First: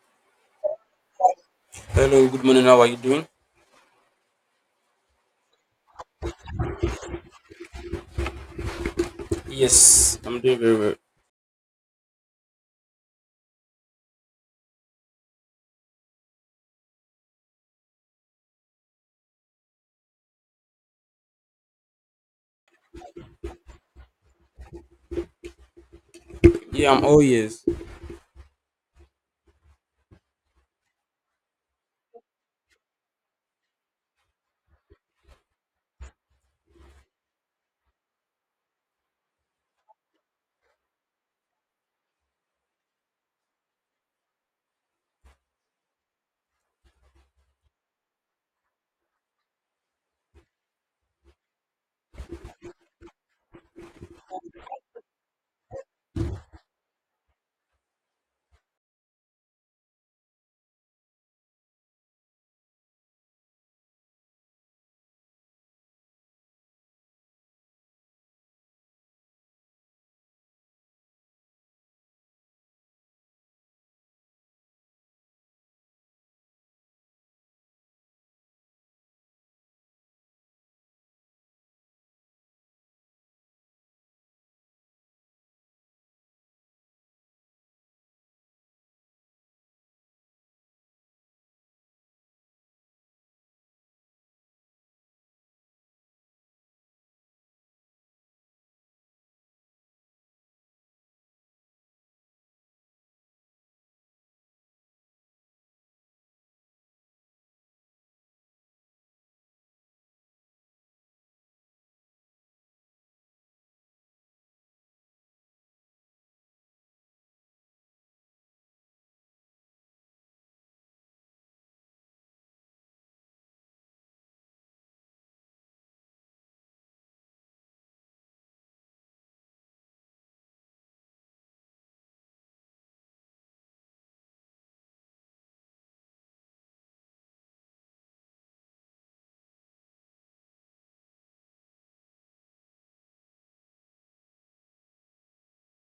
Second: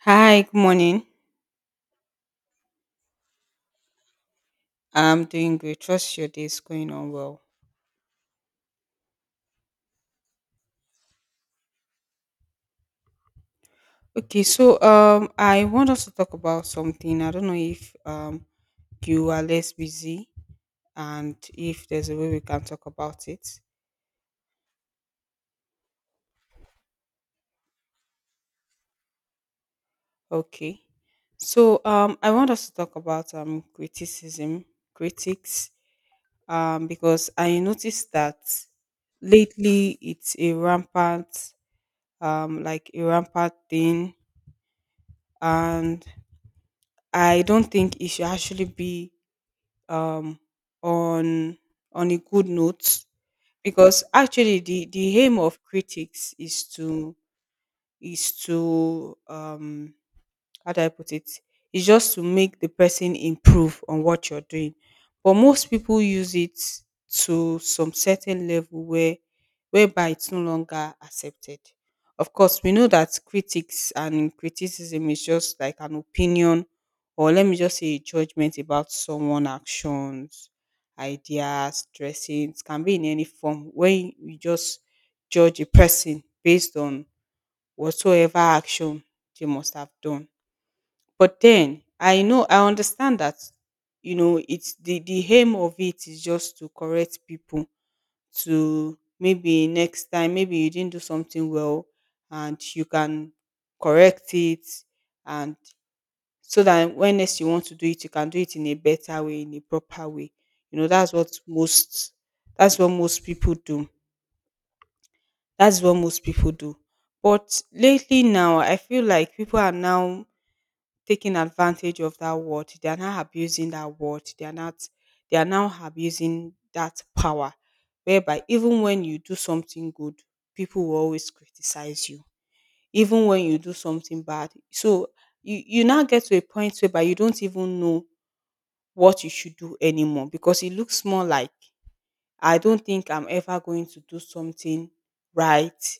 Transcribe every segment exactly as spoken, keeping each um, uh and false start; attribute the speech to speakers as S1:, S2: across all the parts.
S1: Hi, good morning.
S2: Hello, good morning. How are you doing?
S1: I'm doing great. Trust your day is going on well.
S2: Yes, I'm doing very well.
S1: Okay, so um, I want us to talk about something. I don't know if um you are less busy and if there's a way we can talk about it.
S2: Yeah, I'm all ears.
S1: Okay, so um, I want us to talk about um criticism, critics, um, because I noticed that lately it's a rampant, um, like a rampant thing, and I don't think it should actually be um, on on a good note, because actually the the aim of critics is to is to, um, how do I put it? It's just to make the person improve on what you're doing. But most people use it to some certain level where whereby it's no longer accepted. Of course, we know that critics and criticism is just like an opinion, or let me just say a judgment about someone actions, ideas, dressings, can be in any form when you just judge a person based on whatsoever action they must have done. But then I know I understand that you know it's the the aim of it is just to correct people, to maybe next time, maybe you didn't do something well and you can correct it, and so that when next you want to do it you can do it in a better way, in a proper way. You know that's what most that's what most people do that's what most people do. But lately now I feel like people are now taking advantage of that word. They are now abusing that word. They are not, they are now abusing that power. Whereby even when you do something good, people will always criticize you. Even when you do something bad. So you, you now get to a point whereby you don't even know what you should do anymore, because it looks more like I don't think I'm ever going to do something right,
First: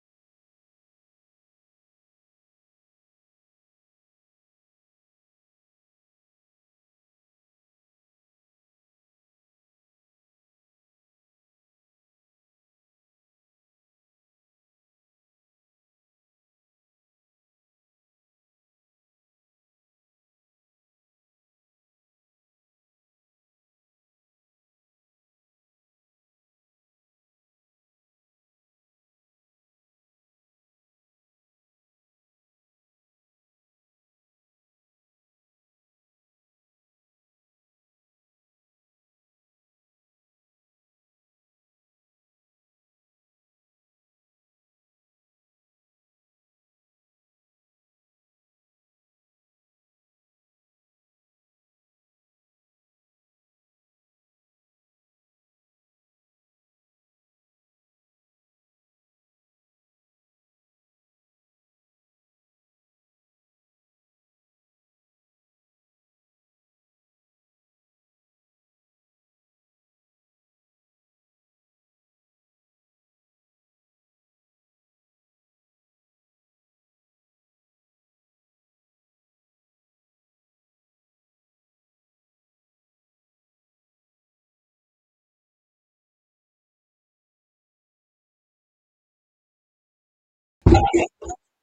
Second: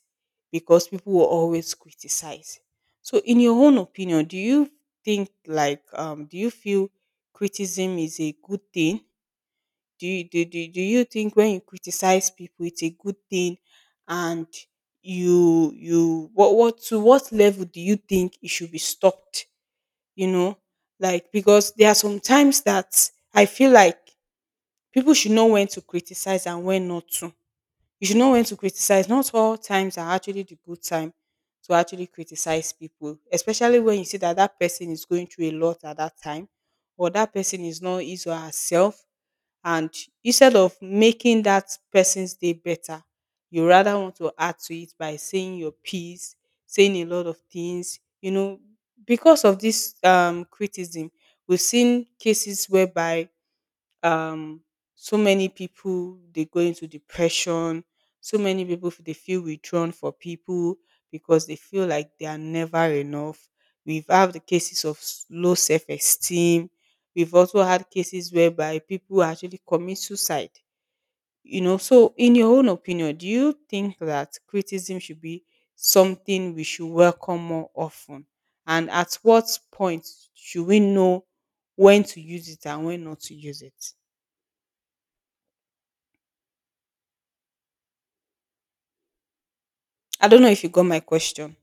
S1: because people will always criticize. So, in your own opinion, do you think, like um do you feel, criticism is a good thing? Do you do, do, do you think when you criticize people it's a good thing, and you you what what to what level do you think it should be stopped? You know? Like, because there are some times that I feel like people should know when to criticize and when not to. You should know when to criticize. Not all times are actually the good time to actually criticize people, especially when you see that that person is going through a lot at that time, or that person is not his or herself. And instead of making that person's day better, you rather want to add to it by saying your piece, saying a lot of things. You know, because of this um, criticism, we've seen cases whereby um so many people they go into depression, so many people f- they feel withdrawn for people because they feel like they are never enough. We've had the cases of s- low self-esteem. We've also had cases whereby people actually commit suicide. You know so in your own opinion, do you think that criticism should be something we should welcome more often, and at what point should we know when to use it and when not to use it? I don't know if you got my question.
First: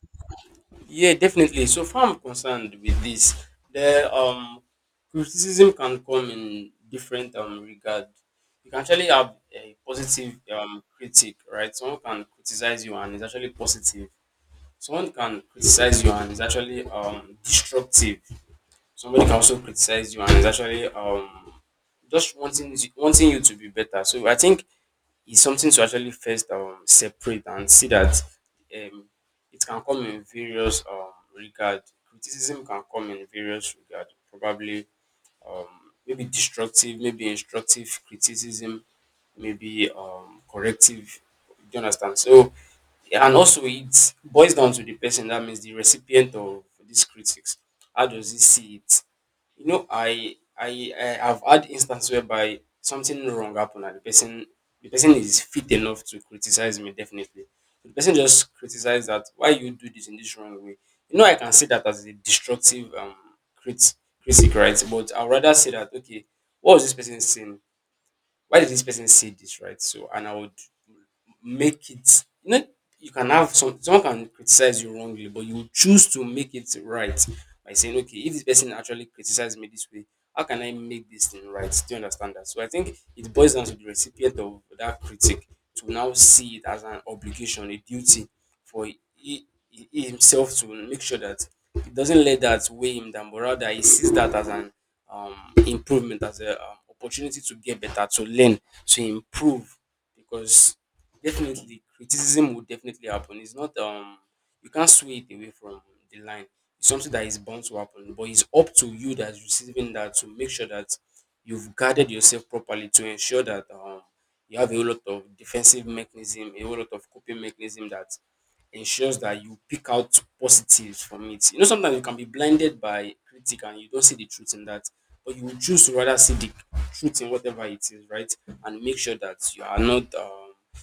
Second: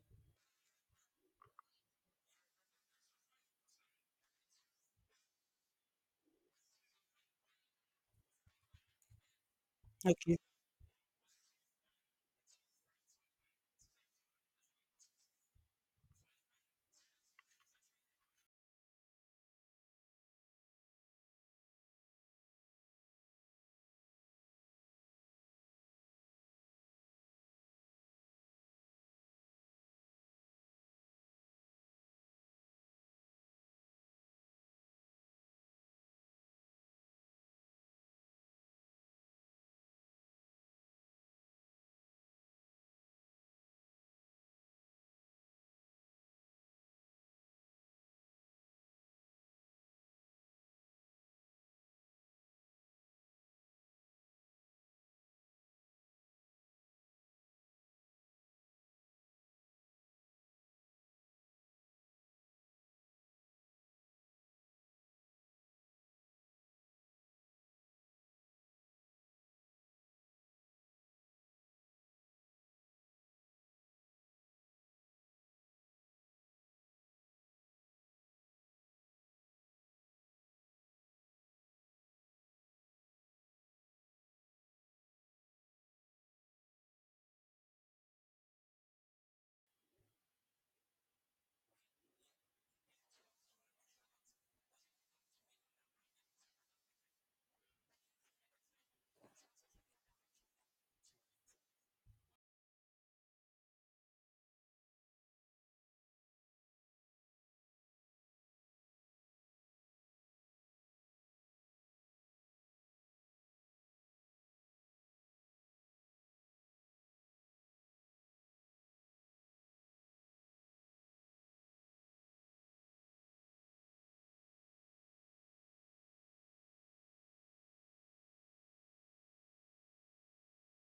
S2: Yeah, definitely. So far, I'm concerned with this. The um criticism can come in different um regard. You can actually have a
S1: Okay.
S2: positive um critic, right? Someone can criticize you and it's actually positive. Someone can criticize you and it's actually um destructive. Somebody can also criticize you and it's actually um just wanting wanting you to be better. So I think is something to actually first um, separate and see that um, it can come in various um, regard. Criticism can come in various regard, probably um, maybe destructive, maybe instructive criticism, maybe um, corrective. Do you understand? So, and also it boils down to the person that means the recipient of these critics. How does he see it? You know, I I I have had instance whereby something wrong happened and the person the person is fit enough to criticize me, definitely. So the person just criticized that why you do this in this wrong way. You know, I can see that as a destructive um crit- critic, right? But I'd rather say that, okay, what was this person saying? why did this person say this, right? So, and I would make it, you know, You can have some, someone can criticize you wrongly, but you choose to make it right by saying, okay, if this person actually criticized me this way, how can I make this thing right? Do you understand that? So, I think it boils down to the recipient of that critic to now see it as an obligation, a duty for he, he himself to make sure that it doesn't let that weigh him down, but rather he sees that as an um improvement, as a um, opportunity to get better, to learn, to improve. Because definitely criticism will definitely happen. It's not um you can't sway it away from the line. It's something that is bound to happen, but it's up to you that's receiving that to make sure that you've guarded yourself properly, to ensure that um you have a whole lot of defensive mechanism, a whole lot of coping mechanism that ensures that you pick out positives from it. You know, sometimes you can be blinded by critic and you don't see the truth in that, but you will choose to rather see the truth in whatever it is, right? And make sure that you are not um,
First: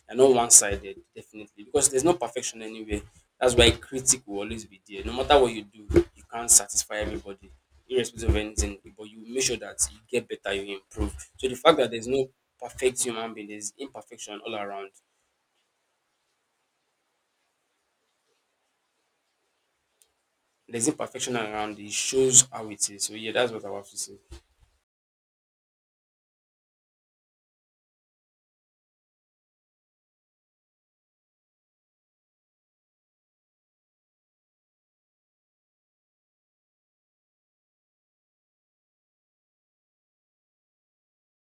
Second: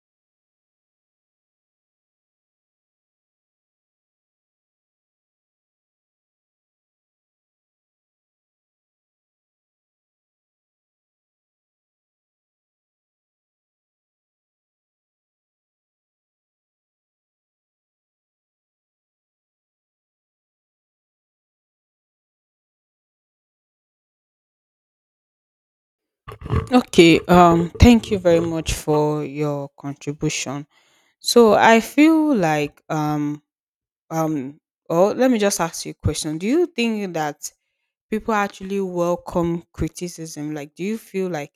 S2: you're not one-sided, definitely, because there's no perfection anywhere. That's why critic will always be there. No matter what you do, you can't satisfy everybody, irrespective of anything. But you make sure that you get better, you improve. So the fact that there's no perfect human being, there's imperfection all around. there's imperfection around it. It shows how it is. So yeah, that's what I have to say.
S1: Okay. Um. Thank you very much for your contribution. So I feel like um um. Oh, let me just ask you a question. Do you think that people actually welcome criticism? Like, do you feel like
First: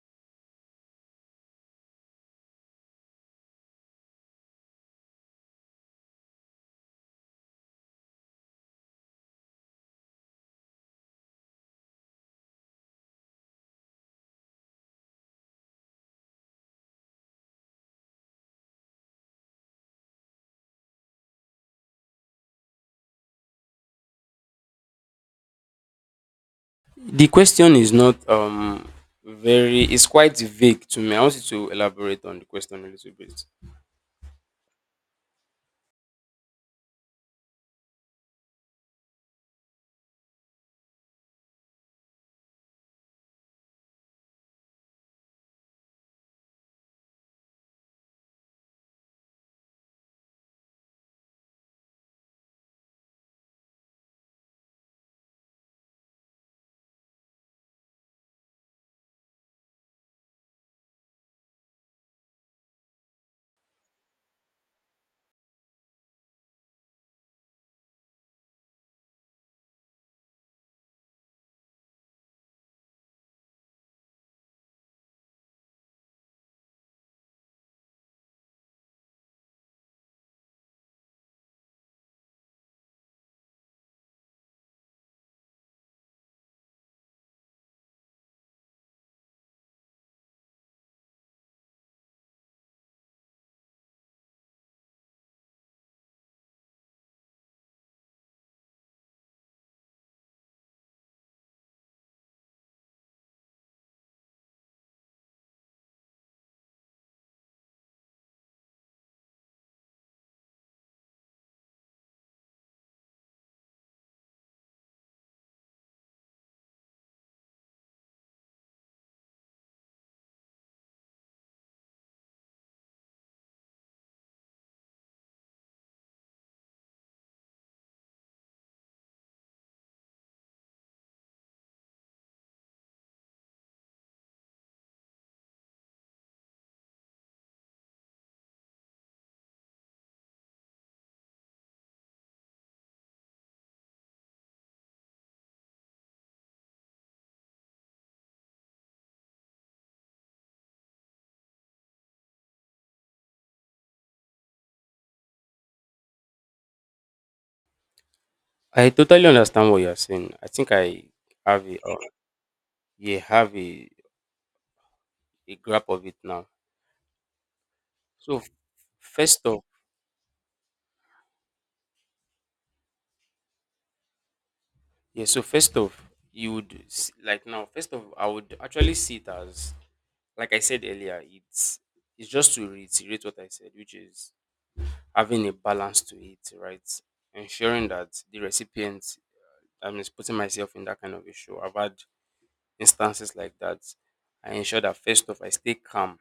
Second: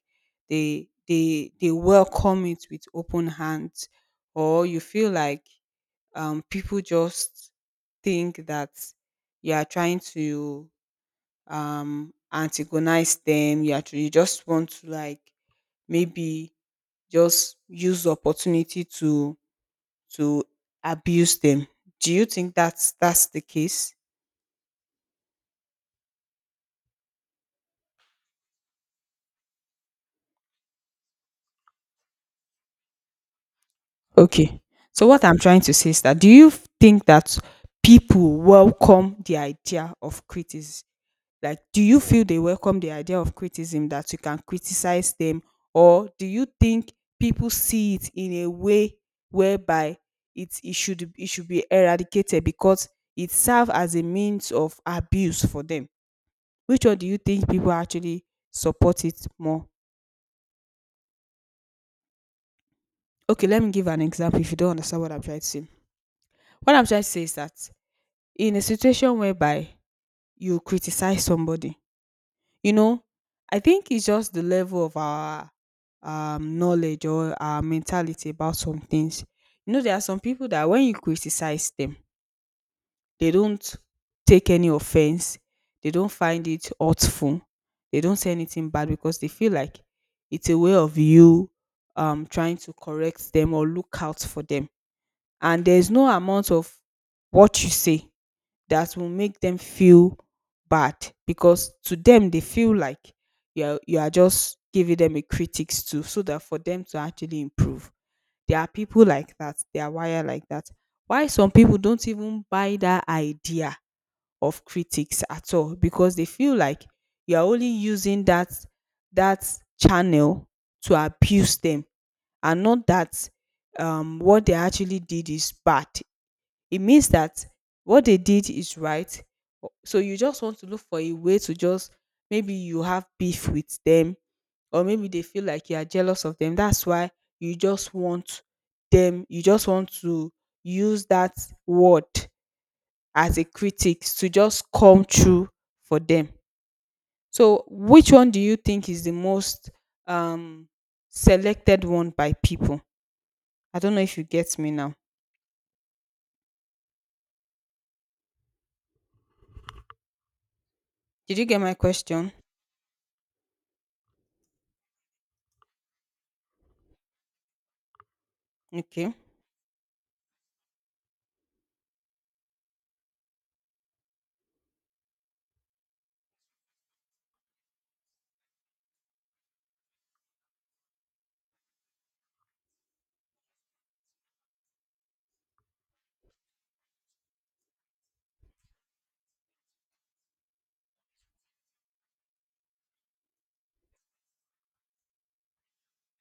S1: they they they welcome it with open hands, or you feel like um people just think that you are trying to um antagonize them? You actually, you just want to, like, maybe just use the opportunity to to abuse them. Do you think that's that's the case?
S2: The question is not um very, it's quite vague to me. I want you to elaborate on the question a little bit.
S1: Okay, so what I'm trying to say is that, do you think that people welcome the idea of criticism? Like, do you feel they welcome the idea of criticism, that you can criticize them? Or do you think people see it in a way whereby it, it should it should be eradicated because it serves as a means of abuse for them? Which one do you think people actually support it more? Okay, let me give an example if you don't understand what I'm trying to say. What I'm trying to say is that in a situation whereby you criticize somebody, you know, I think it's just the level of our um, knowledge or our mentality about some things. You know, there are some people that when you criticize them, they don't take any offense, they don't find it hurtful, they don't say anything bad, because they feel like it's a way of you um, trying to correct them or look out for them. And there's no amount of what you say that will make them feel bad, because to them they feel like you're you are just giving them a critics, too, so that for them to actually improve. There are people like that, they are wired like that. Why some people don't even buy that idea of critics at all, because they feel like you're only using that that channel to abuse them, and not that um what they actually did is bad. It means that what they did is right. o- So you just want to look for a way to just, maybe you have beef with them, or maybe they feel like you are jealous of them. That's why you just want them, you just want to use that word as a critic to just come true for them. So, which one do you think is the most um, selected one by people? I don't know if you get me now.
S2: I totally understand what you're saying. I think I
S1: Did you get
S2: have
S1: my
S2: a, uh,
S1: question?
S2: yeah, have a, a grasp of it now. So f-
S1: Okay.
S2: first off, yeah, so first off, you would s- like now, first off, I would actually see it as, like I said earlier, it's it's just to reiterate what I said, which is having a balance to it, right? Ensuring that the recipient, I mean, putting myself in that kind of issue. I've had instances like that. I ensure that first off, I stay calm.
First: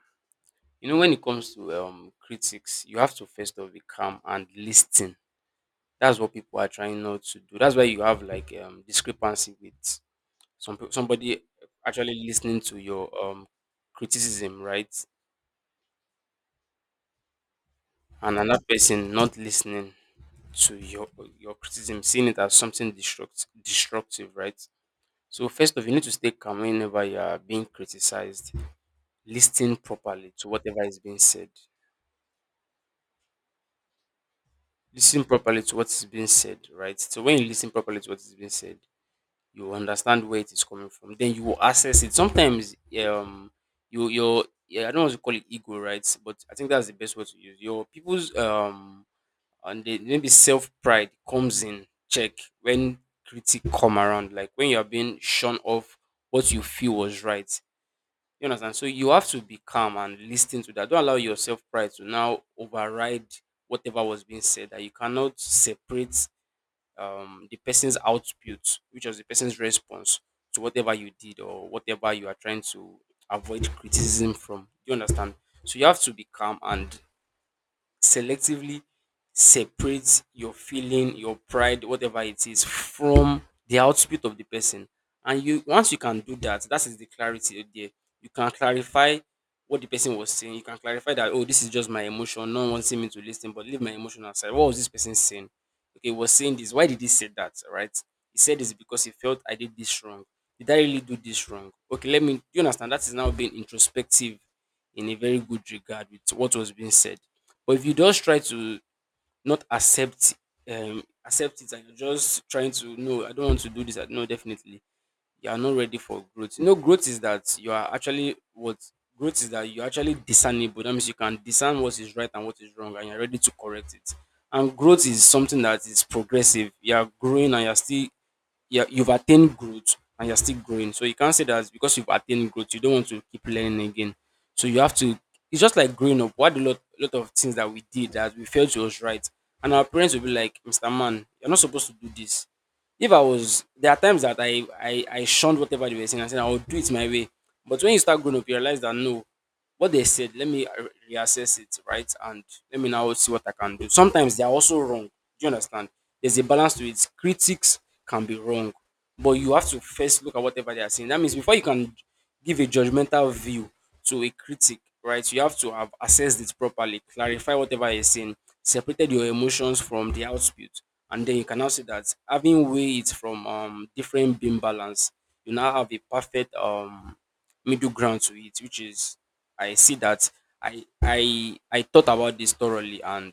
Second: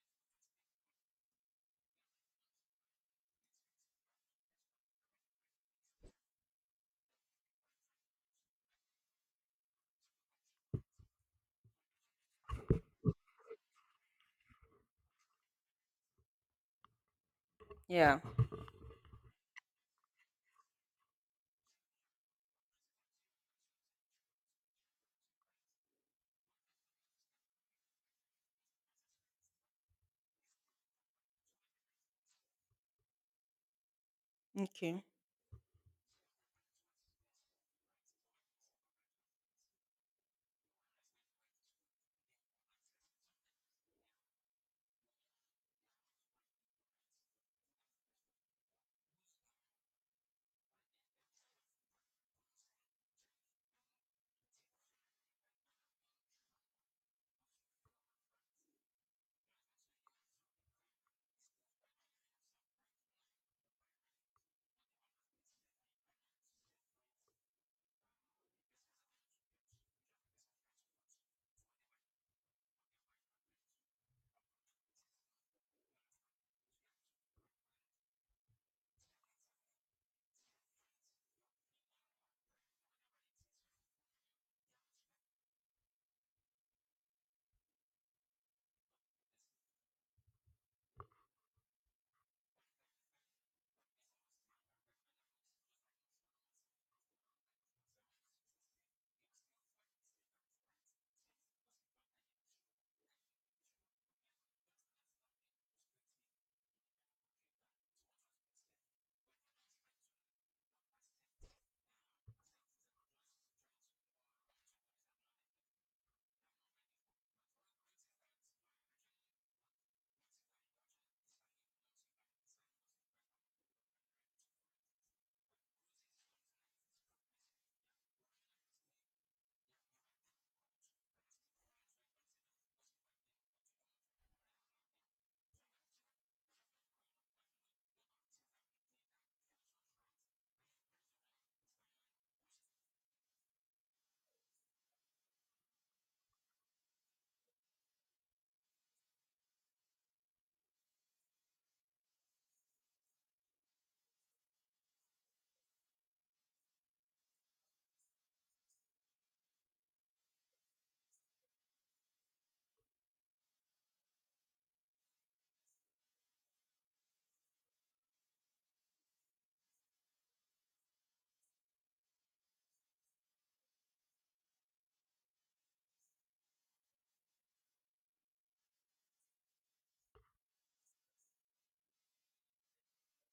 S2: You know, when it comes to um, critics, you have to first off be calm and listen. That's what people are trying not to do. That's why you have like um, discrepancy with some peo- somebody actually listening to your um, criticism, right?
S1: Yeah.
S2: And another person not listening to your your criticism, seeing it as something destruct, destructive, right? So first of all, you need to stay calm whenever you are being criticized. Listen properly to whatever is being said.
S1: Okay.
S2: Listen properly to what is being said, right? So when you listen properly to what is being said, you will understand where it is coming from. Then you will assess it. Sometimes, um, you your yeah, I don't want to call it ego, right? But I think that's the best word to use. Your people's um and the, maybe self pride comes in check when critic come around, like when you're being shun off what you feel was right. You understand? So you have to be calm and listen to that. Don't allow your self pride to now override whatever was being said, that you cannot separate um, the person's output, which was the person's response to whatever you did or whatever you are trying to avoid criticism from. You understand? So you have to be calm and selectively separates your feeling, your pride, whatever it is, from the output of the person. And you once you can do that, that is the clarity right there. You can clarify what the person was saying. You can clarify that, oh, this is just my emotion. No one wants me to listen, but leave my emotion aside. What was this person saying? Okay, he was saying this. Why did he say that? Right? He said this because he felt I did this wrong. Did I really do this wrong? Okay, let me. Do You understand? That is now being introspective in a very good regard with what was being said. But if you just try to not accept um accept it, and you're just trying to, no, I don't want to do this. I. No, definitely. You are not ready for growth. You know, growth is that you are actually, what, growth is that you're actually discernible. That means you can discern what is right and what is wrong and you're ready to correct it. And growth is something that is progressive. You are growing and you're still, yeah, you've attained growth and you're still growing. So you can't say that because you've attained growth, you don't want to keep learning again. So you have to. It's just like growing up. What a lot, lot of things that we did that we felt was right, and our parents will be like, "Mister Man, you're not supposed to do this." If I was, there are times that I I, I shunned whatever they were saying and said I would do it my way. But when you start growing up, you realize that, no, what they said, let me uh, reassess it, right. And let me now see what i can do. Sometimes they are also wrong. Do you understand? There's a balance to it. Critics can be wrong, but you have to first look at whatever they are saying. That means before you can give a judgmental view to a critic, right, you have to have assessed it properly, clarify whatever is saying, separated your emotions from the output. And then you can now see that, having weighed it from um different beam balance, you now have a perfect um middle ground to it, which is, I see that, i i i thought about this thoroughly, and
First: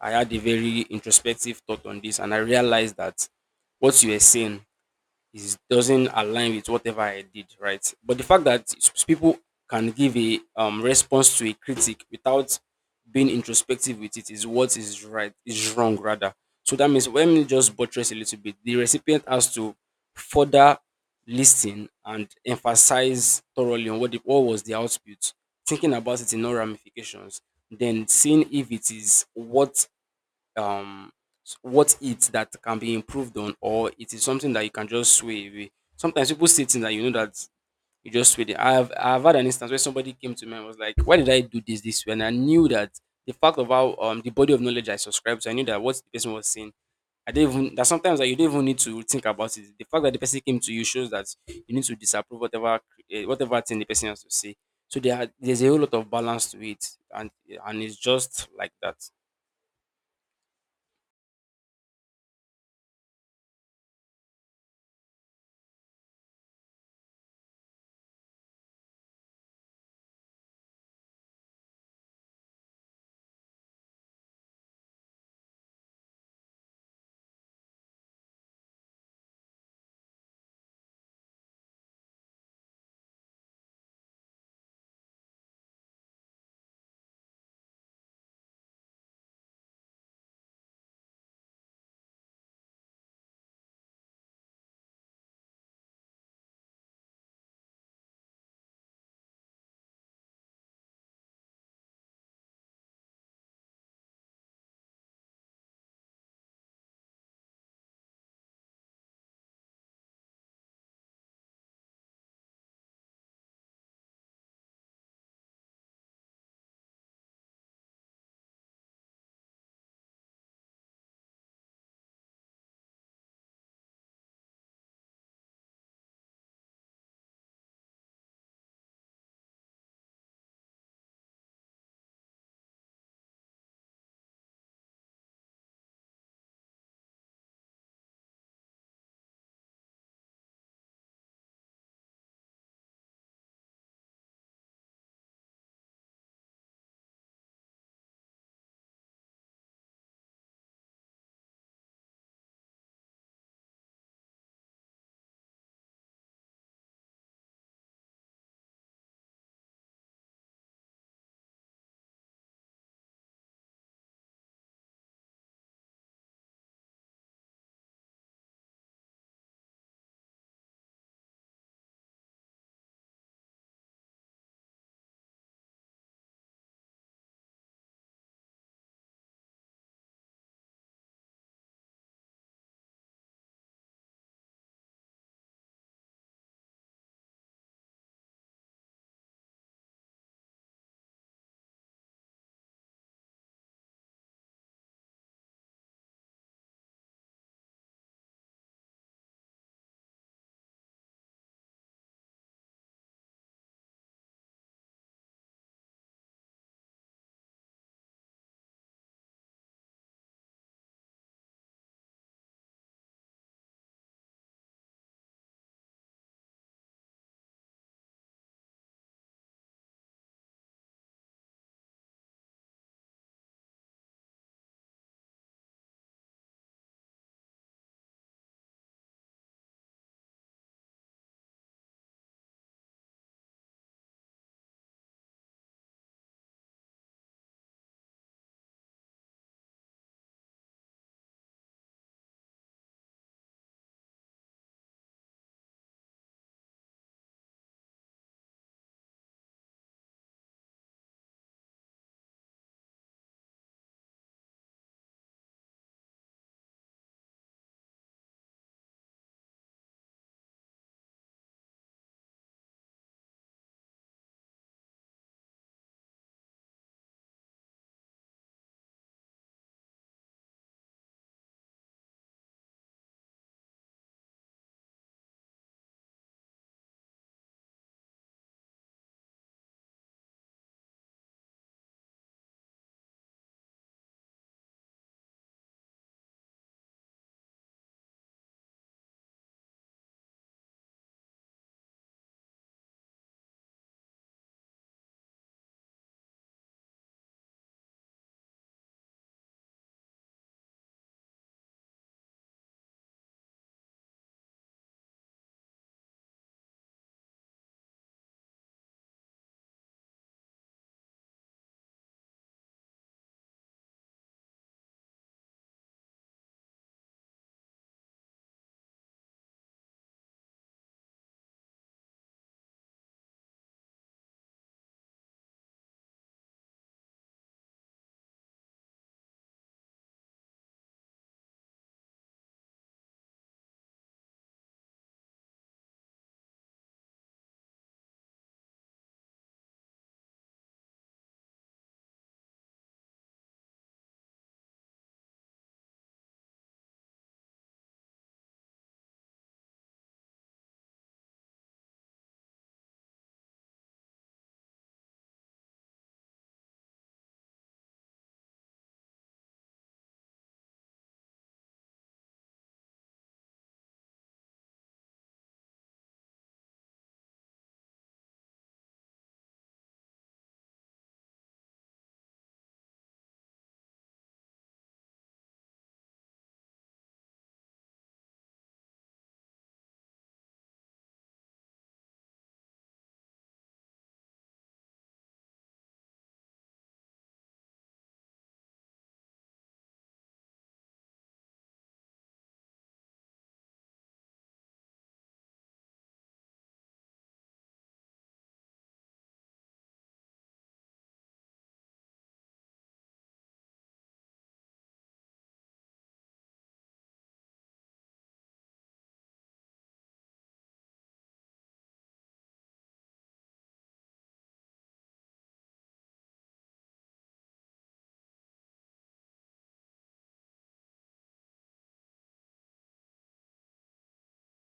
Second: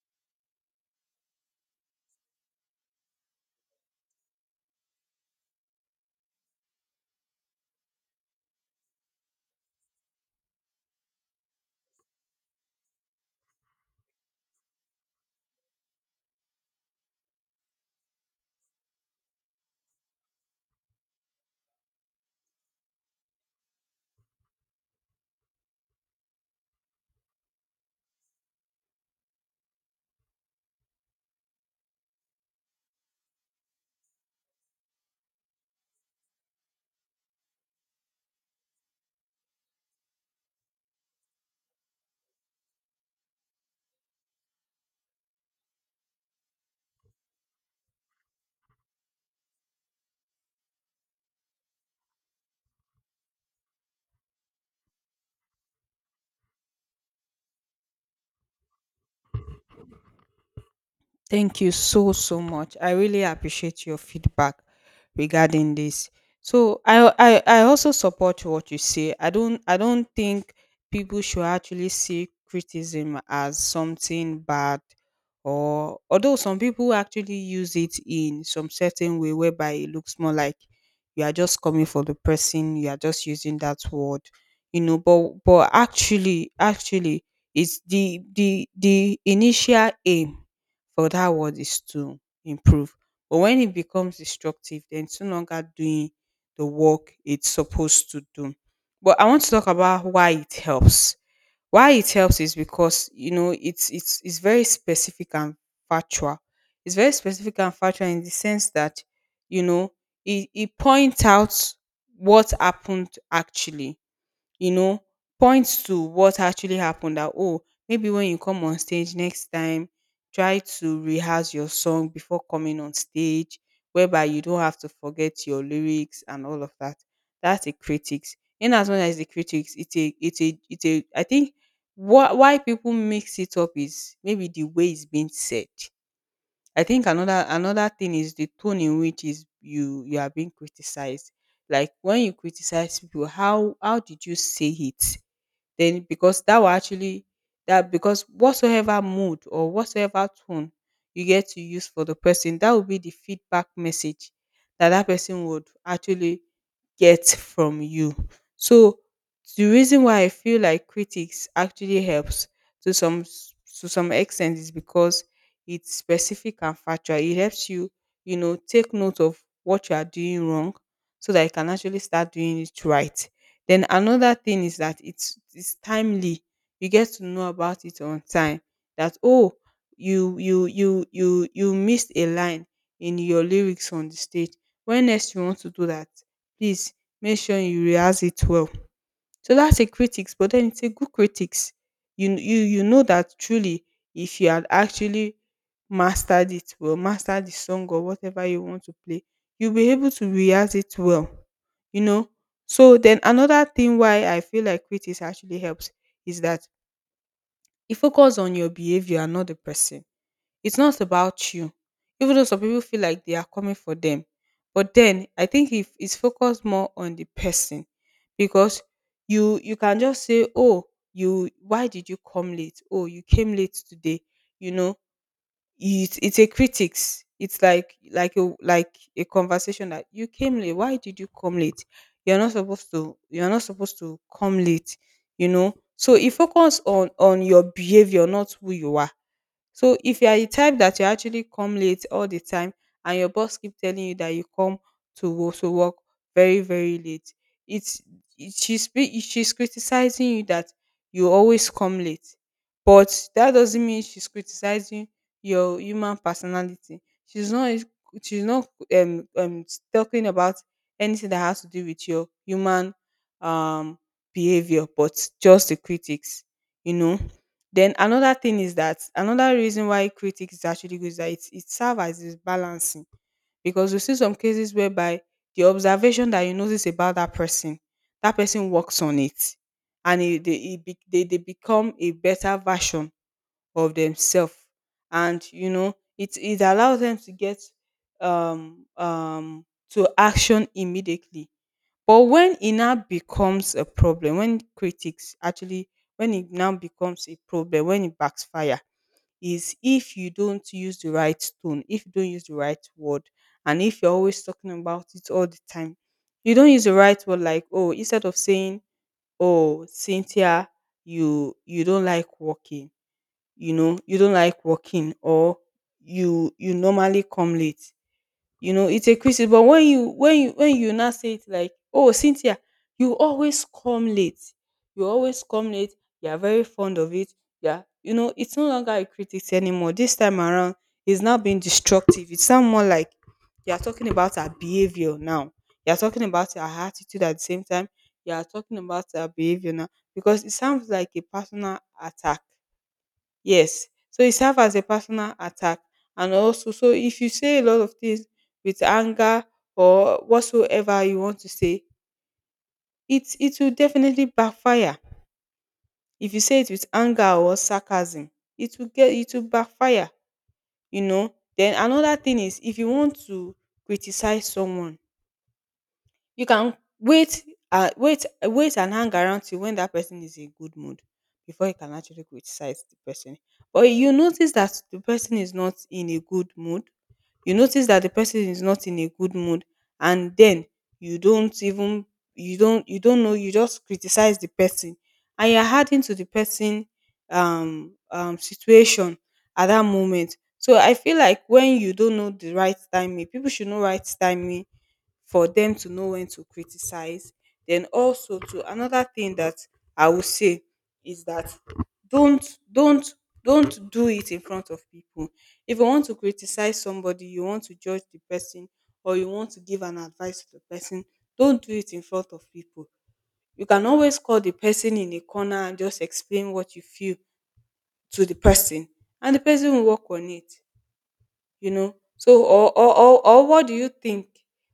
S2: I had a very introspective thought on this, and I realized that what you were saying is doesn't align with whatever I did, right? But the fact that s- s- people can give a um, response to a critic without being introspective with it is what is right is wrong, rather. So that means when me just buttress a little bit, the recipient has to further listen and emphasize thoroughly on what the, what was the output, thinking about it in all ramifications, then seeing if it is what um s- what it that can be improved on, or it is something that you can just sway away. Sometimes people say things that you know that you just sway them. I've I've had an instance where somebody came to me and was like, "Why did I do this this way?" And I knew that the fact of how um the body of knowledge I subscribed to, I knew that what the person was saying. I did not even that sometimes that you don't even need to think about it. The fact that the person came to you shows that you need to disapprove whatever eh, whatever thing the person has to say. So there are, there's a whole lot of balance to it, and and it's just like that.
S1: Thank you so, so much. I really appreciate your feedback regarding this. So I, I, I also support what you say. I don't, I don't think people should actually see criticism as something bad, or although some people actually use it in some certain way whereby it looks more like you are just coming for the person, you are just using that word, you know. But, but actually, actually, it's the the the initial aim for that word is to improve. But when it becomes destructive, then it's no longer doing the work it's supposed to do. But I want to talk about why it helps. Why it helps is because you know it's it's it's very specific and factual. It's very specific and factual, in the sense that you know it, it points out what happened actually. you know, Points to what actually happened, that, oh, maybe when you come on stage next time, try to rehearse your song before coming on stage, whereby you don't have to forget your lyrics and all of that. That's a critics. In as much as the critics, it's a, it's a, it's a, I think what, why people mix it up is maybe the way it's being said. I think another another thing is the tone in which is you you are being criticized. Like when you criticize people, how how did you say it? Then because that will actually that, because whatsoever mood or whatsoever tone you get to use for the person, that will be the feedback message that that person would actually get from you. So the reason why I feel like critics actually helps to some s- to some extent, is because it's specific and factual. It helps you, you know, take note of what you are doing wrong, so that you can actually start doing it right. Then another thing is that it's it's timely. You get to know about it on time. That, oh, you you you you you missed a line in your lyrics on the stage. When next you want to do that, please make sure you rehearse it well. So that's a critics, but then it's a good critics. You you you know that truly, if you had actually mastered it well, mastered the song or whatever you want to play, you'll be able to rehearse it well. You know. So then another thing why I feel like critics actually helps is that it focus on your behavior and not the person. It's not about you. Even though some people feel like they are coming for them. But then I think if it's focused more on the person, because you you can just say, oh, you, why did you come late? Oh, you came late today. You know, it's it's a critics. It's like like a like a conversation, that you came late. Why did you come late? You're not supposed to you're not supposed to come late, you know. So it focus on on your behavior, not who you are. So if you are the type that you actually come late all the time and your boss keep telling you that you come to wo- to work very very late, it's it, she's be- she's criticizing you that you always come late, but that doesn't mean she's criticizing your human personality. She's not is- she's not um um talking about anything that has to do with your human um behavior, but just the critics, you know. Then another thing is that another reason why critics is actually good is that it, it serves as this balancing, because you see some cases whereby the observation that you notice about that person, that person works on it, and it, they, it be, they, they become a better version of themselves. And you know, it, it allows them to get um, um, to action immediately. But when it now becomes a problem, when critics actually, when it now becomes a problem, when it backfire, is if you don't use the right tone, if you don't use the right word, and if you're always talking about it all the time, you don't use the right word. Like, oh, instead of saying, oh, Cynthia, you you don't like working, you know, you don't like working, or you you normally come late. You know, it's a criticism. But when you when you when you now say it like, oh, Cynthia, you always come late, you always come late, you are very fond of it, yeah, you know, it's no longer a critic anymore this time around. It's now being destructive. It's sound more like you are talking about her behavior now. You are talking about her attitude at the same time. You are talking about her behavior now, because it sounds like a personal attack. Yes, so it serves as a personal attack. And also, so if you say a lot of things with anger or whatsoever you want to say, it it will definitely backfire. If you say it with anger or sarcasm, it will get it will backfire, you know. Then another thing is, if you want to criticize someone, you can wait. uh, wait wait and hang around till when that person is in good mood before you can actually criticize the person. But you notice that the person is not in a good mood. You notice that the person is not in a good mood, and then you don't even you don't you don't know, you just criticize the person, and you're adding to the person um um situation at that moment. So I feel like when you don't know the right timing, people should know right timing for them to know when to criticize. Then also to another thing that I would say is that, don't don't don't do it in front of people. If you want to criticize somebody, you want to judge the person, or you want to give an advice to the person, don't do it in front of people. You can always call the person in a corner and just explain what you feel to the person, and the person will work on it, you know. So or or or, or what do you think,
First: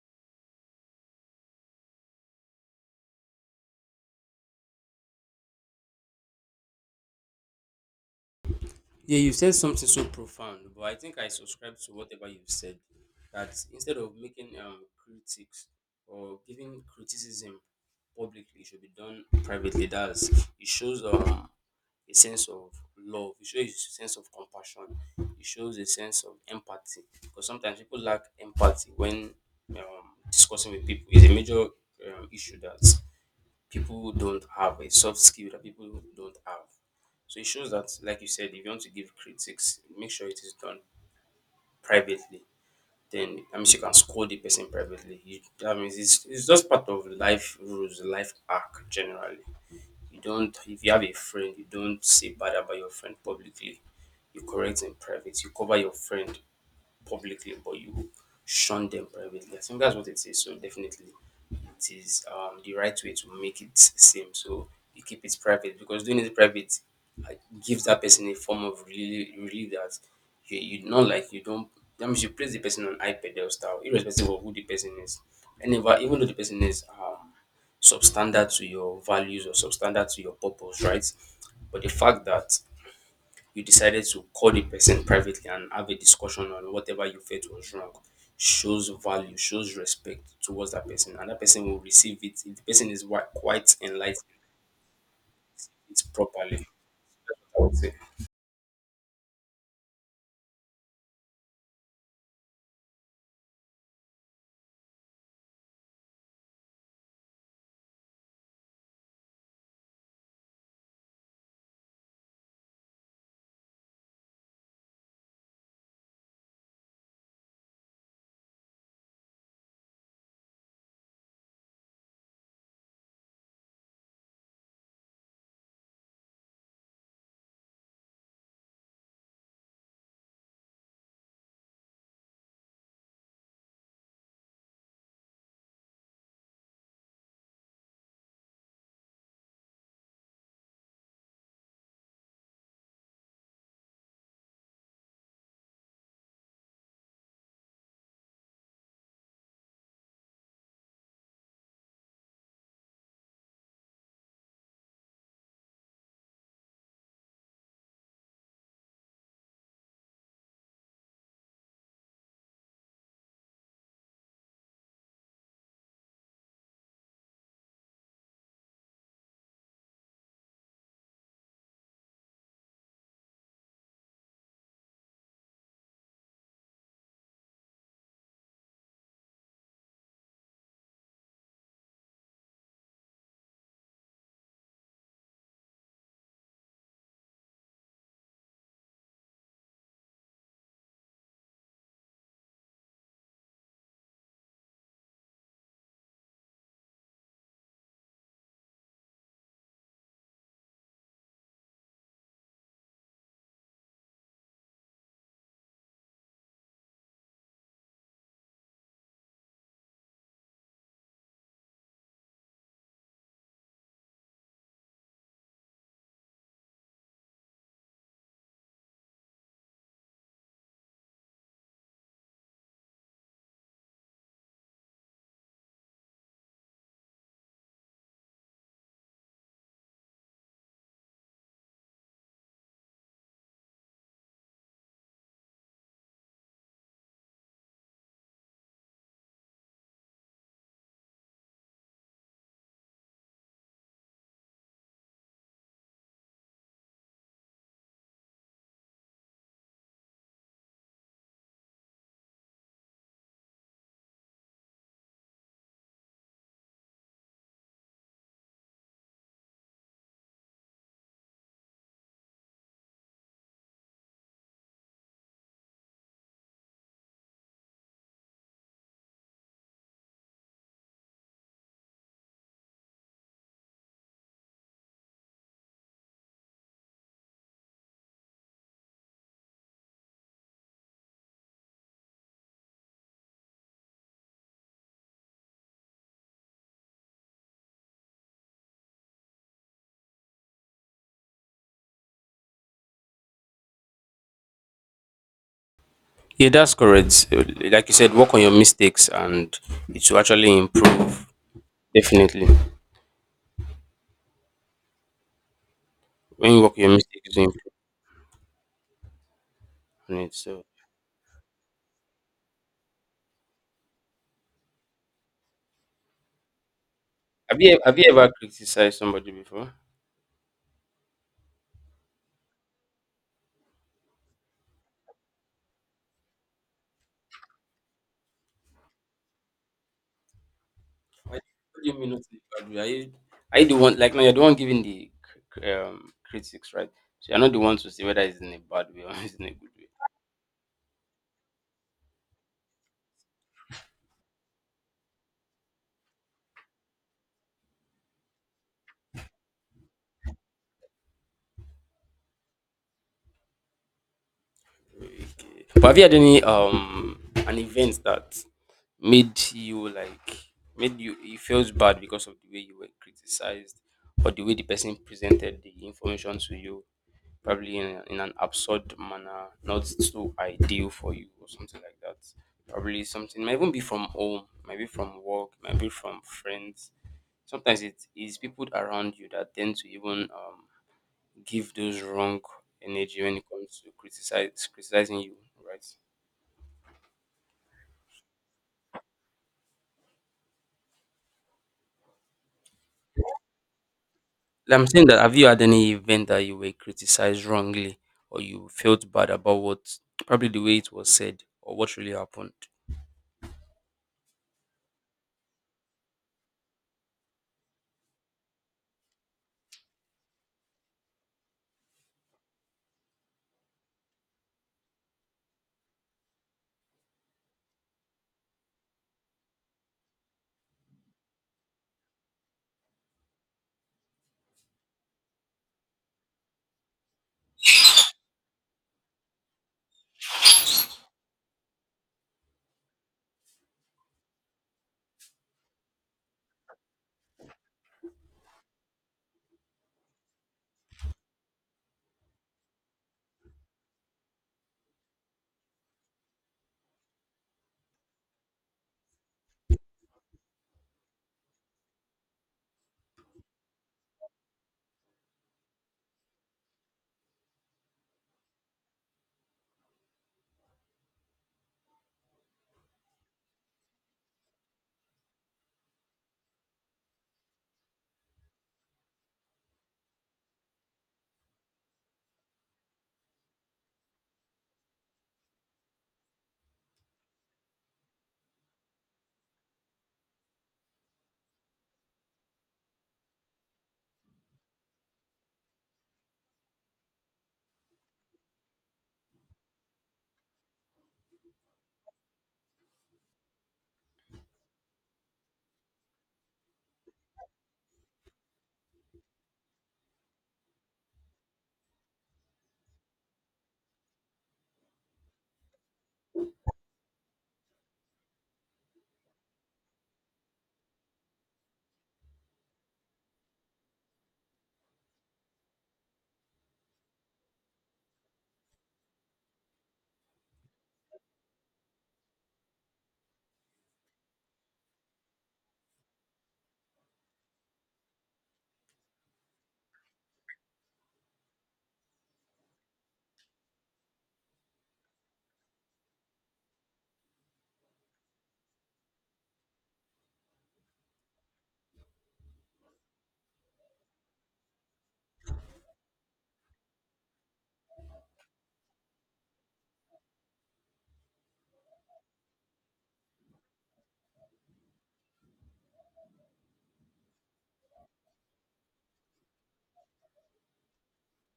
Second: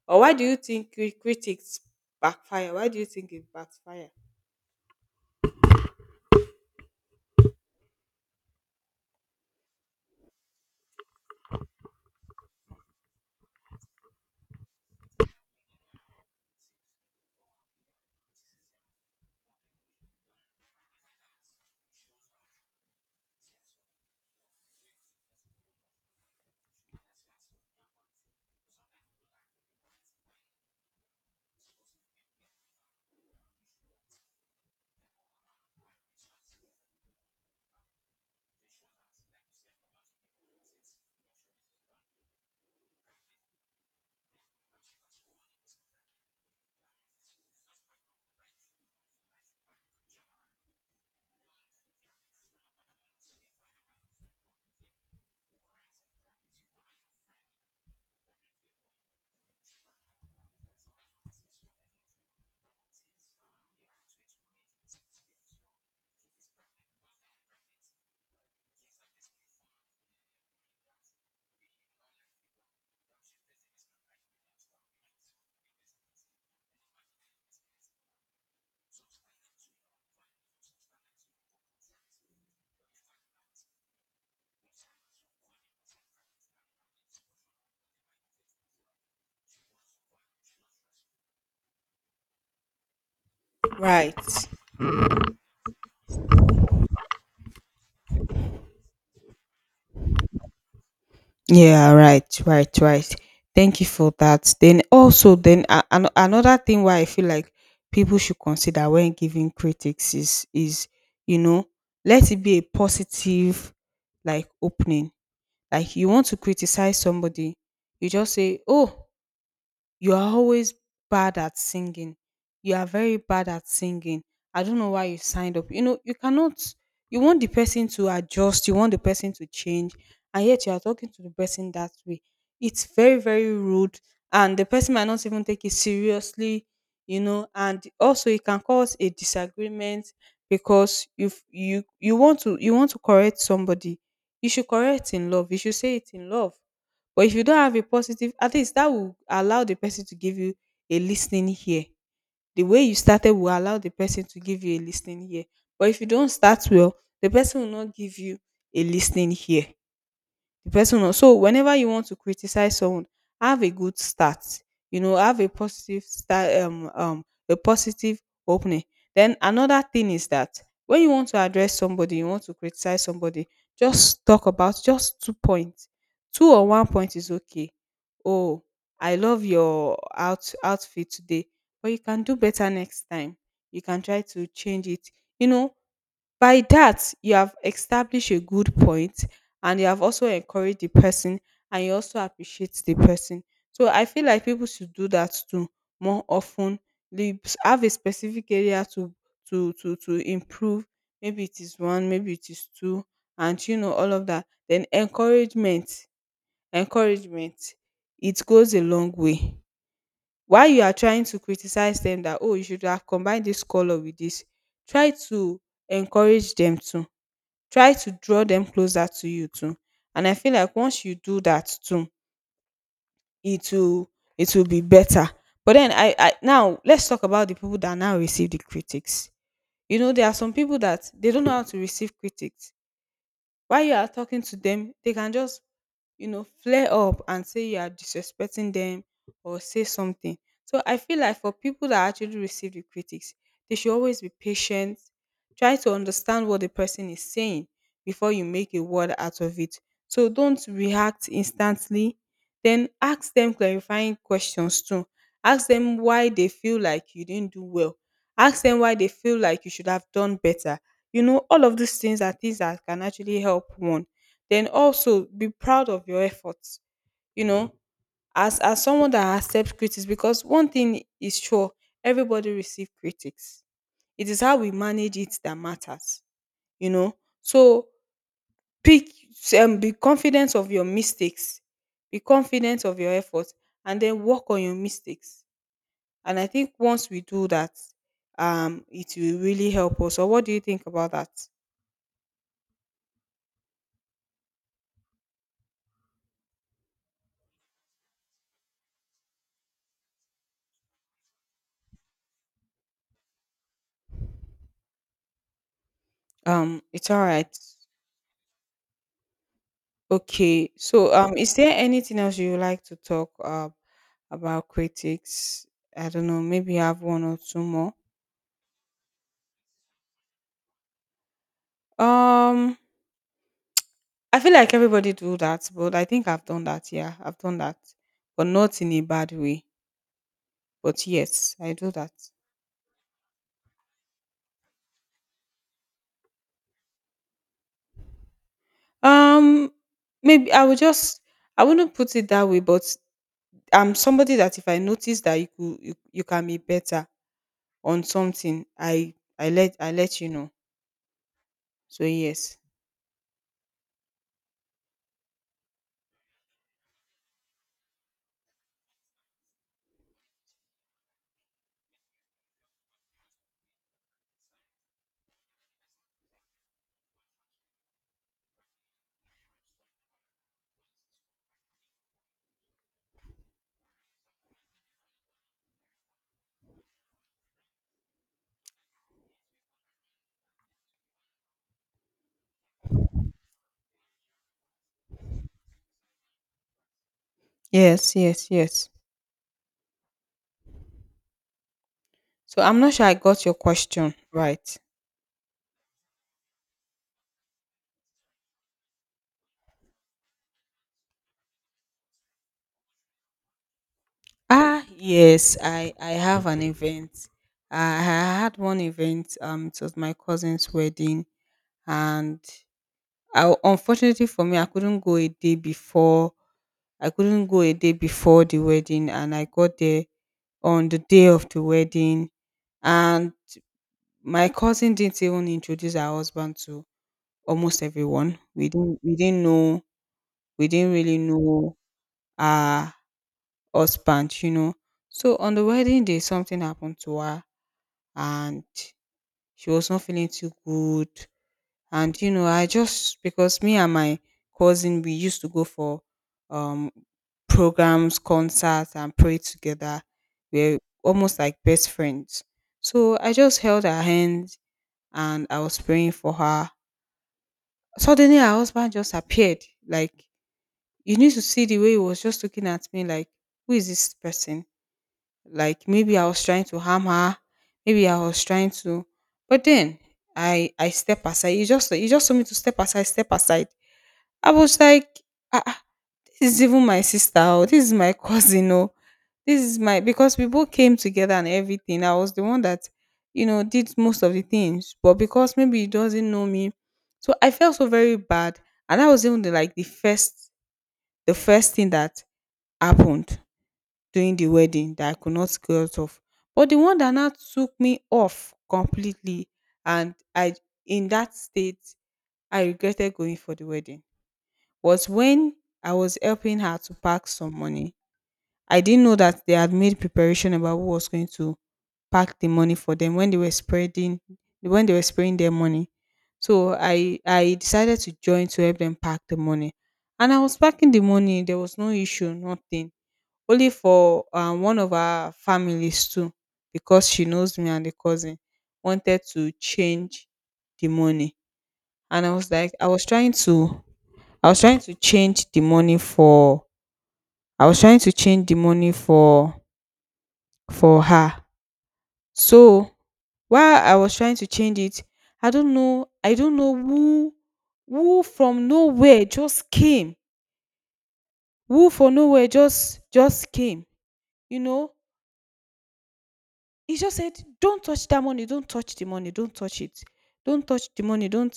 S1: or why do you think cri- critics backfire? Why do you think it backfire?
S2: Yeah, you said something so profound, but I think I subscribe to whatever you've said. That instead of making um, critics or giving criticism publicly, it should be done privately. That's, it shows um, a sense of love. It shows a sense of compassion. It shows a sense of empathy. Because sometimes people lack empathy when um, discussing with people. It's a major um, issue that people who don't have a soft skill that people who don't have. So it shows that, like you said, if you want to give critics, make sure it is done privately. Then that means you can scold the person privately. You, that means it's, it's just part of life rules, life arc generally. You don't, if you have a friend, you don't say bad about your friend publicly. You correct in private. You cover your friend publicly, but you shun them privately. I think that's what it is. So definitely, it is um, the right way to make it seem. So you keep it private because doing it private, uh, gives that person a form of relief, relief that you, you not, like, you don't. That means you place the person on high pedestal, irrespective of who the person is. And if, even though the person is um, substandard to your values or substandard to your purpose, right? But the fact that you decided to call the person privately and have a discussion on whatever you felt was wrong shows value, shows respect towards that person, and that person will receive it. If the person is wi- quite
S1: Right.
S2: enlightened. It's properly, I would say.
S1: Yeah, right, right, right. Thank you for that. Then also, then a- an- another thing why I feel like people should consider when giving critics is is, you know, let it be a positive like opening. Like, you want to criticize somebody, you just say, "Oh, you are always bad at singing. You are very bad at singing. I don't know why you signed up." You know, you cannot, you want the person to adjust, you want the person to change, and yet you are talking to the person that way. It's very, very rude, and the person might not even take it seriously, you know, and also it can cause a disagreement. Because if you you want to, you want to correct somebody, you should correct in love. You should say it in love. But if you don't have a positive, at least that will allow the person to give you a listening ear. The way you started will allow the person to give you a listening ear. But if you don't start well, the person will not give you a listening ear. The person or So whenever you want to criticize someone, have a good start. You know, have a positive start. Um, um a positive opening. Then another thing is that when you want to address somebody, you want to criticize somebody, just talk about just two points. Two or one point is okay. Oh, I love your out outfit today, but you can do better next time. You can try to change it, you know. By that, you have established a good point, and you have also encouraged the person, and you also appreciate the person. So I feel like people should do that too more often. They s- have a specific area to to to to improve. Maybe it is one, maybe it is two, and you know all of that. Then encouragement, encouragement, it goes a long way. While you are trying to criticize them that, oh, you should have combined this color with this, try to encourage them too. Try to draw them closer to you too. And I feel like once you do that too, it will, it will be better. But then I, I now let's talk about the people that now receive the critics. You know, there are some people that they don't know how to receive critics. While you are talking to them, they can just, you know, flare up and say you are disrespecting them, or say something. So I feel like for people that actually receive the critics, they should always be patient. Try to understand what the person is saying before you make a word out of it. So don't react instantly. Then ask them clarifying questions too. Ask them why they feel like you didn't do well. Ask them why they feel like you should have done better. You know, all of these things are things that can actually help one. Then also be proud of your efforts. You know, as as someone that accepts critics. Because one thing is sure, everybody receive critics. It is how we manage it that matters, you know. So pick, um, be confident of your mistakes, be confident of your efforts, and then work on your mistakes. And I think once we do that, um it will really help us. So what do you think about that?
S2: Yeah, that's correct. Uh, Like you said, work on your mistakes and it will actually improve. Definitely. When you work on
S1: Um,
S2: your
S1: it's all
S2: mistakes, it will
S1: right.
S2: improve on it. So
S1: Okay. So, um, is there anything else you would like to talk uh, about critics? I don't know. Maybe I have one or
S2: have
S1: two
S2: you
S1: more.
S2: have you ever criticized somebody before?
S1: Um, I feel like everybody do that, but I think I've done that. Yeah, I've done that, but not in a bad way. But
S2: Why
S1: yes, I
S2: do
S1: do
S2: you mean
S1: that.
S2: not to agree? Are you, are you the one, like, now you're the one giving the cr- cr- um, critics, right? So you're not the one to say whether it's in a bad way or it's in a good
S1: Um,
S2: way.
S1: maybe I would just. I wouldn't put it that way, but I'm somebody that if I notice that you could, you, you can be better on something, I I let I let you know. So yes.
S2: Okay. But have you had any um an event that made you like made you you felt bad because of the way you were criticized or the way the person presented the information to you, probably in, a- in an absurd manner, not so ideal for you or something like that. Probably something might even be from home, maybe from work, maybe from friends. Sometimes it is people around you that tend to even um give those wrong energy when it comes to criticize criticizing you, right?
S1: Yes, yes, yes. So I'm not sure I got your question
S2: Like
S1: right.
S2: I'm saying that have you had any event that you were criticized wrongly or you felt bad about what probably the way it was said or what really happened?
S1: Ah, yes, I I have an event. I I had one event. Um, it was my cousin's wedding, and I, unfortunately for me, I couldn't go a day before. I couldn't go a day before the wedding, and I got there on the day of the wedding. And my cousin didn't even introduce her husband to almost everyone. We didn't we didn't know, we didn't really know uh husband, you know. So on the wedding day, something happened to her, and she was not feeling too good. And you know, I just, because me and my cousin, we used to go for um programs, concerts, and pray together. We're almost like best friends. So I just held her hand and I was praying for her. Suddenly, her husband just appeared. Like, you need to see the way he was just looking at me, like, who is this person? Like, maybe I was trying to harm her, maybe I was trying to, but then I I step aside. You just you just told me to step aside, step aside. I was like, ah, ah, this is even my sister, oh, this is my cousin, oh, this is my because we both came together and everything. I was the one that, you know, did most of the things. But because maybe he doesn't know me, so I felt so very bad. And that was even the, like, the first the first thing that happened during the wedding that I could not go out of. But the one that now took me off completely, and I in that state I regretted going for the wedding, was when I was helping her to pack some money. I didn't know that they had made preparation about who was going to pack the money for them when they were spreading when they were spreading their money. So I I decided to join to help them pack the money. And I was packing the money, there was no issue, nothing, only for um one of our families too, because she knows me and the cousin wanted to change the money. And I was like, i was trying to i was trying to change the money for I was trying to change the money for for her. So while I was trying to change it, i don't know I don't know who who from nowhere just came who from nowhere just just came, you know he just said, "Don't touch that money. Don't touch the money. Don't touch it. Don't touch the money. Don't.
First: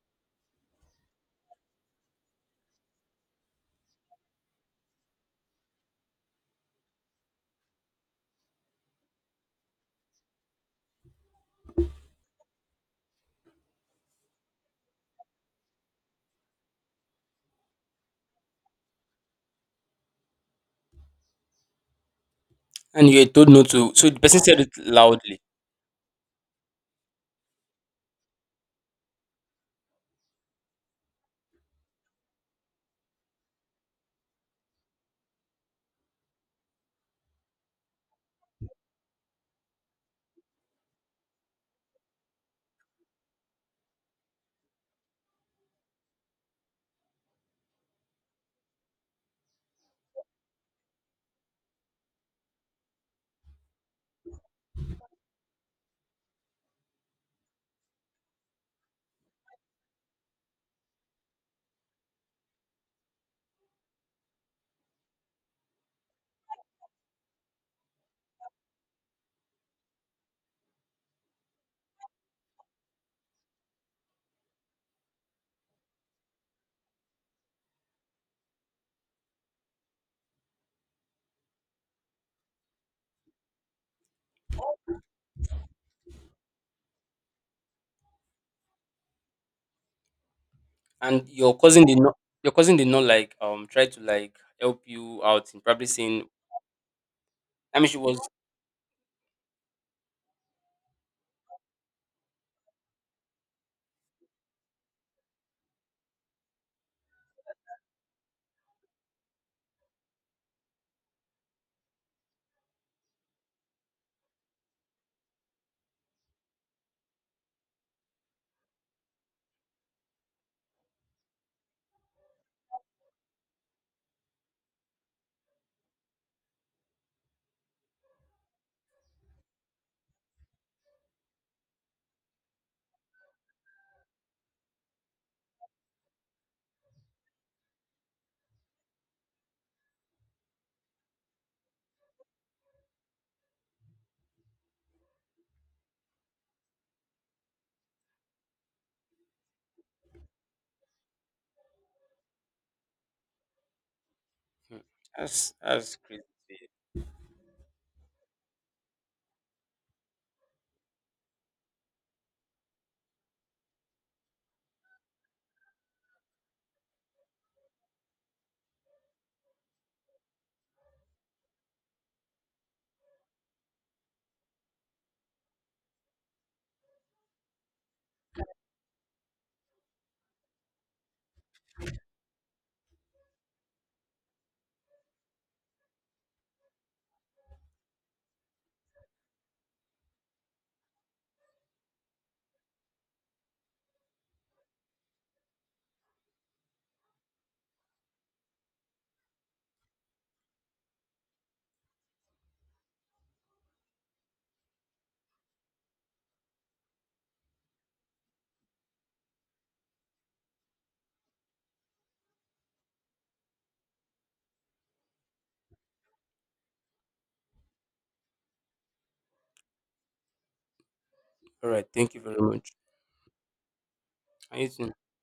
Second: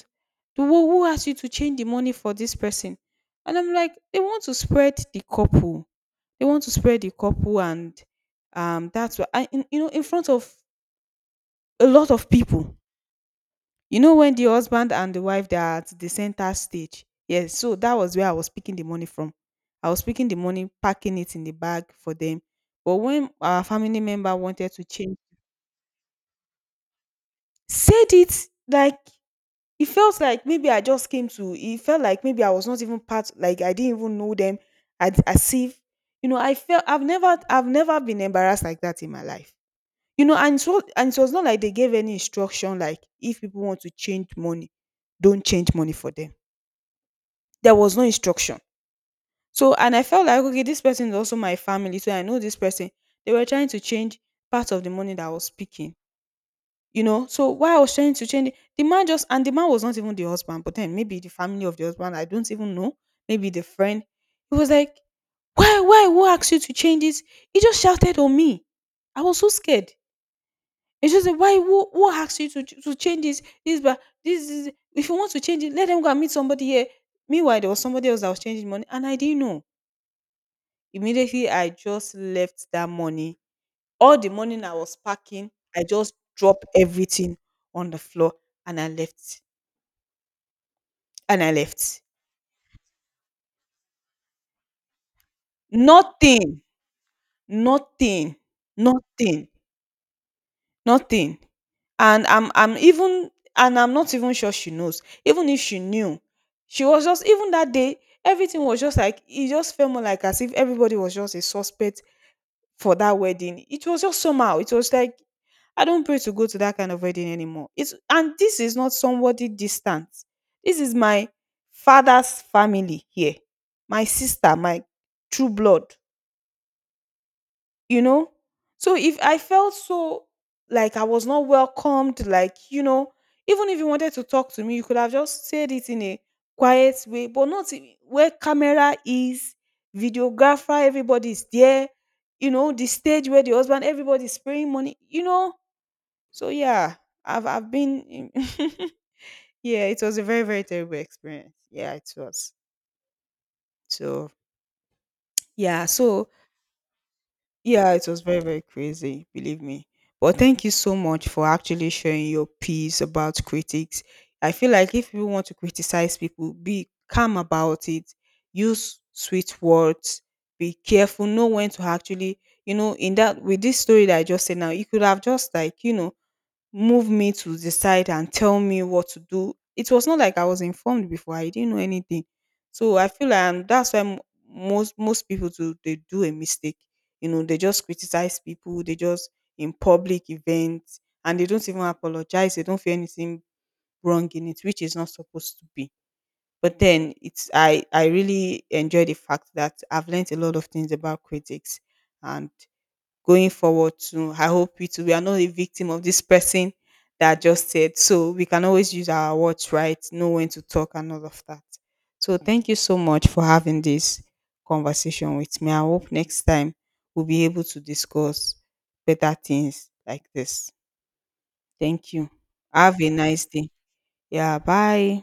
S1: The who, who asked you to change the money for this person?" And I'm like, they want to spread the couple. They want to spread the couple, and um, that's why I, in, you know, in front of a lot of people. You know, when the husband and the wife they are at the center stage. Yes, so that was where I was picking the money from. I was picking the money, packing it in the bag for them. But
S2: And you were
S1: when
S2: told
S1: our
S2: not to,
S1: family
S2: so the
S1: member
S2: person said it
S1: wanted to change,
S2: loudly.
S1: said it like, it felt like maybe I just came to, it felt like maybe I was not even part, like I didn't even know them, as, as if, you know, I felt I've never I've never been embarrassed like that in my life, you know. And so, and it was not like they gave any instruction, like if people want to change money, don't change money for them, there was no instruction. So, and I felt like, okay, this person is also my family, so I know this person. They were trying to change part of the money that I was speaking, you know. So why I was trying to change it, the man just, and the man was not even the husband, but then maybe the family of the husband, I don't even know, maybe the friend. He was like, why, why, who asked you to change this? He just shouted on me. I was so scared. He just said, why, who, who asked you to, to change this? This, but this is, if you want to change it, let them go and meet somebody here. Meanwhile, there was somebody else that was changing money, and I didn't know. Immediately, I just left that money, all the morning I was packing, I just dropped everything on the floor and I left.
S2: And
S1: And I
S2: your cousin did
S1: left.
S2: not your cousin did not like um try to like help you out in, probably saying,
S1: Nothing,
S2: I mean she was.
S1: nothing, nothing, nothing. And I'm I'm even and I'm not even sure she knows. Even if she knew, she was just, even that day, everything was just like, it just felt more like as if everybody was just a suspect for that wedding. It was just somehow. It was like I don't pray to go to that kind of wedding anymore. It's, and this is not somebody distant. This is my father's family here. My sister, my true blood, you know. So if I felt so like I was not welcomed, like, you know, even if you wanted to talk to me, you could have just said it in a quiet way, but not in- where camera is, videographer, everybody's there, you know, the stage where the husband, everybody's spraying money, you know. So yeah, i've I've been in- yeah, it was a very, very terrible experience. Yeah, it was. So
S2: Hmm, that's
S1: yeah.
S2: that's crazy.
S1: So yeah, it was very, very crazy, believe me. But thank you so much for actually sharing your piece about critics. I feel like if you want to criticize people, be calm about it, use sweet words, be careful, know when to actually, you know, in that, with this story that I just said now, you could have just like, you know, move me to the side and tell me what to do. It was not like I was informed before. I didn't know anything. So I feel like, and that's why mo- most most people do, they do a mistake. You know, they just criticize people, they just, in public events, and they don't even apologize. They don't feel anything wrong in it, which is not supposed to be. But then it's, I I really enjoy the fact that I've learned a lot of things about critics and going forward too. I hope we too we are not a victim of this person that just said. So we can always use our words right, know when to talk and all of that. So thank you so much for having this conversation with me. I hope next time we'll be able to discuss better things like this.
S2: All right,
S1: Thank
S2: thank you
S1: you.
S2: very much.
S1: Have a nice day.
S2: I
S1: Yeah,
S2: need to
S1: bye.